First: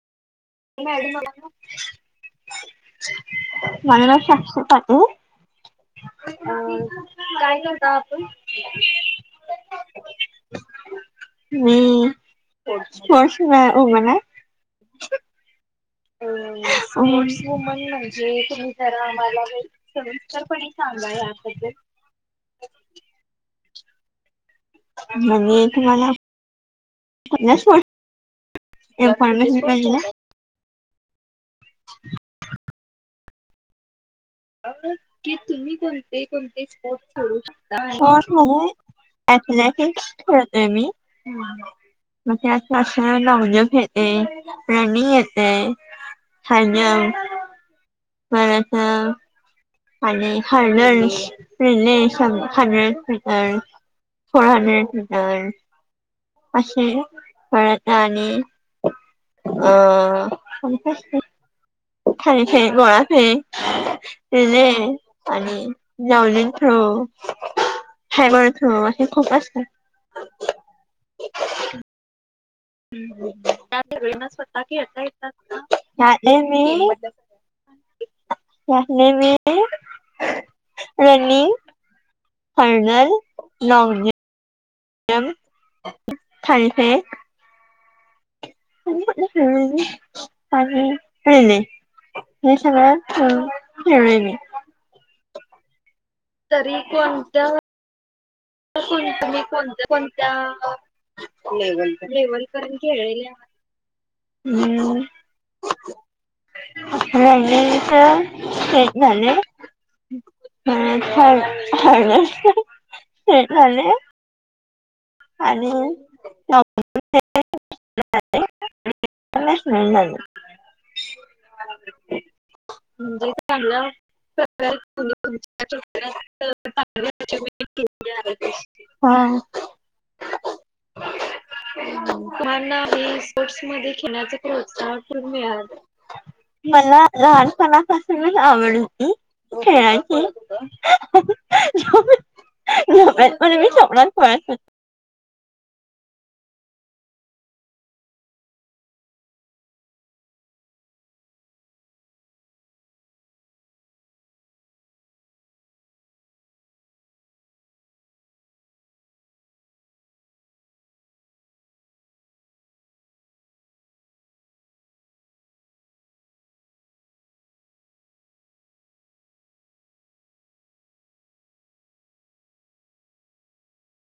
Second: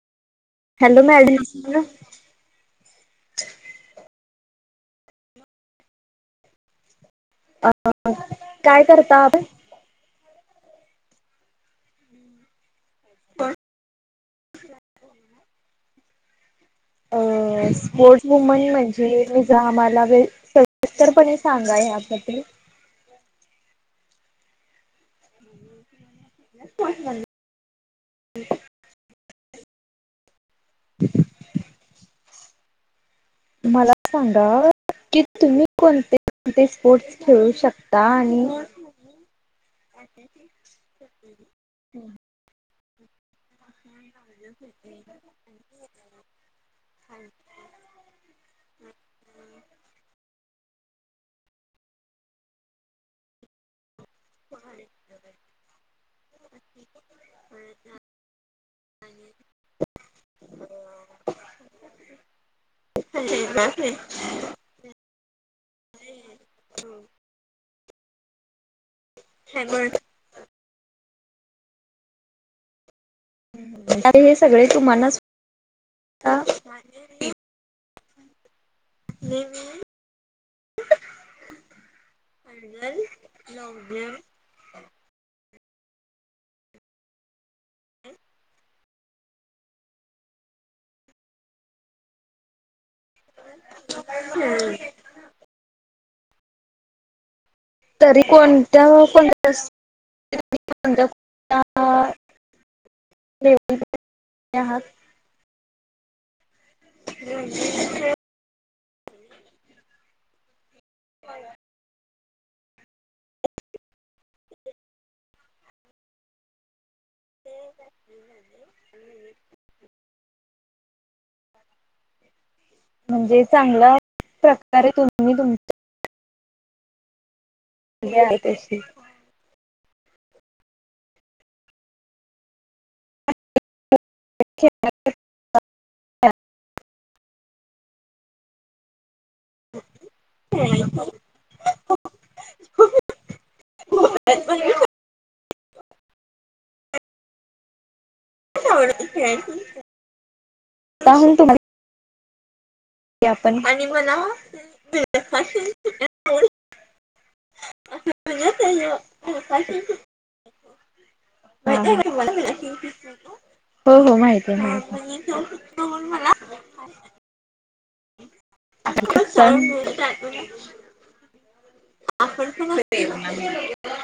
Madam मला ना [unintelligible] [unintelligible] काय करता आपण? काय करता आपण मी स्पोर्टला उभालाय हो अ वुमन स्पोर्ट्स म्हणजे वुमन तुम्ही जरा म्हणजे मी आम्हाला जर सविस्तरपणे सांगा या [unintelligible] असतं ते? म्हणे तुम्हाला पन्नास व पाणाचे पाहिजे ना [inaudible] [inaudible] मला सांगा की तुम्ही कोणते कोणते स्पोर्ट खेडू शकता? [unintelligible] अथलॅटिक्स खेळतोय मी, [unintelligible] मग त्यात [unintelligible] तय, प्राणी येतंय, [unintelligible] परत आणि [unintelligible] फोर हंड्रेड मीटर्स अशे खेळता आणि अ [unintelligible] थाळी फेक, गोळा फेक [unintelligible] आणि जाऊलिन थ्रो हो. हाय [unintelligible] थ्रो खूप असतात. हे सगळे तुमालाच [unintelligible] ता, यातले मी भांडे [unintelligible] [inaudible] [unintelligible] मी रनिंग हर्णल, लॉ [unintelligible] एम थाळीफेक [unintelligible] आणि [unintelligible] हे सगळ हं खेळले मी तरी कोणत्या? तरी कोणत्या [unintelligible] तुम्ही कोणत्या कोणत्या कोणत्या कोणत्या लेवलपर्यंत लेवलपर्यंत खेळलेल्या? लेवल [unintelligible] आहात हम्म. [unintelligible] नेमकं हेच झालंय. [unintelligible] हे झालंय. आणि [unintelligible] [unintelligible] [unintelligible] म्हणजे त्यांनला म्हणजे [unintelligible] चांगला प्रकारे तुमी तुम्ही तुमची तुमच्या क्षेत्रात आहे [unintelligible] तशी हा उम् तुमांना हे स्पोर्ट्स मध्ये [unintelligible] प्रोत्साहन कुठून मिळालं? मला लहानपणापासूनच आवड खेळायचं [unintelligible] झोपेत पण मी स्वप्नात पहात होत [unintelligible] काहून तुम्हाला [unintelligible] आपण आणि म्हणाव [unintelligible] [unintelligible] हा, माहिते काय तुम्हाला [unintelligible] हो हो माहितीये माहिते, [unintelligible] मला [unintelligible] [unintelligible] तूच सांग [unintelligible] आपण कुणा [unintelligible]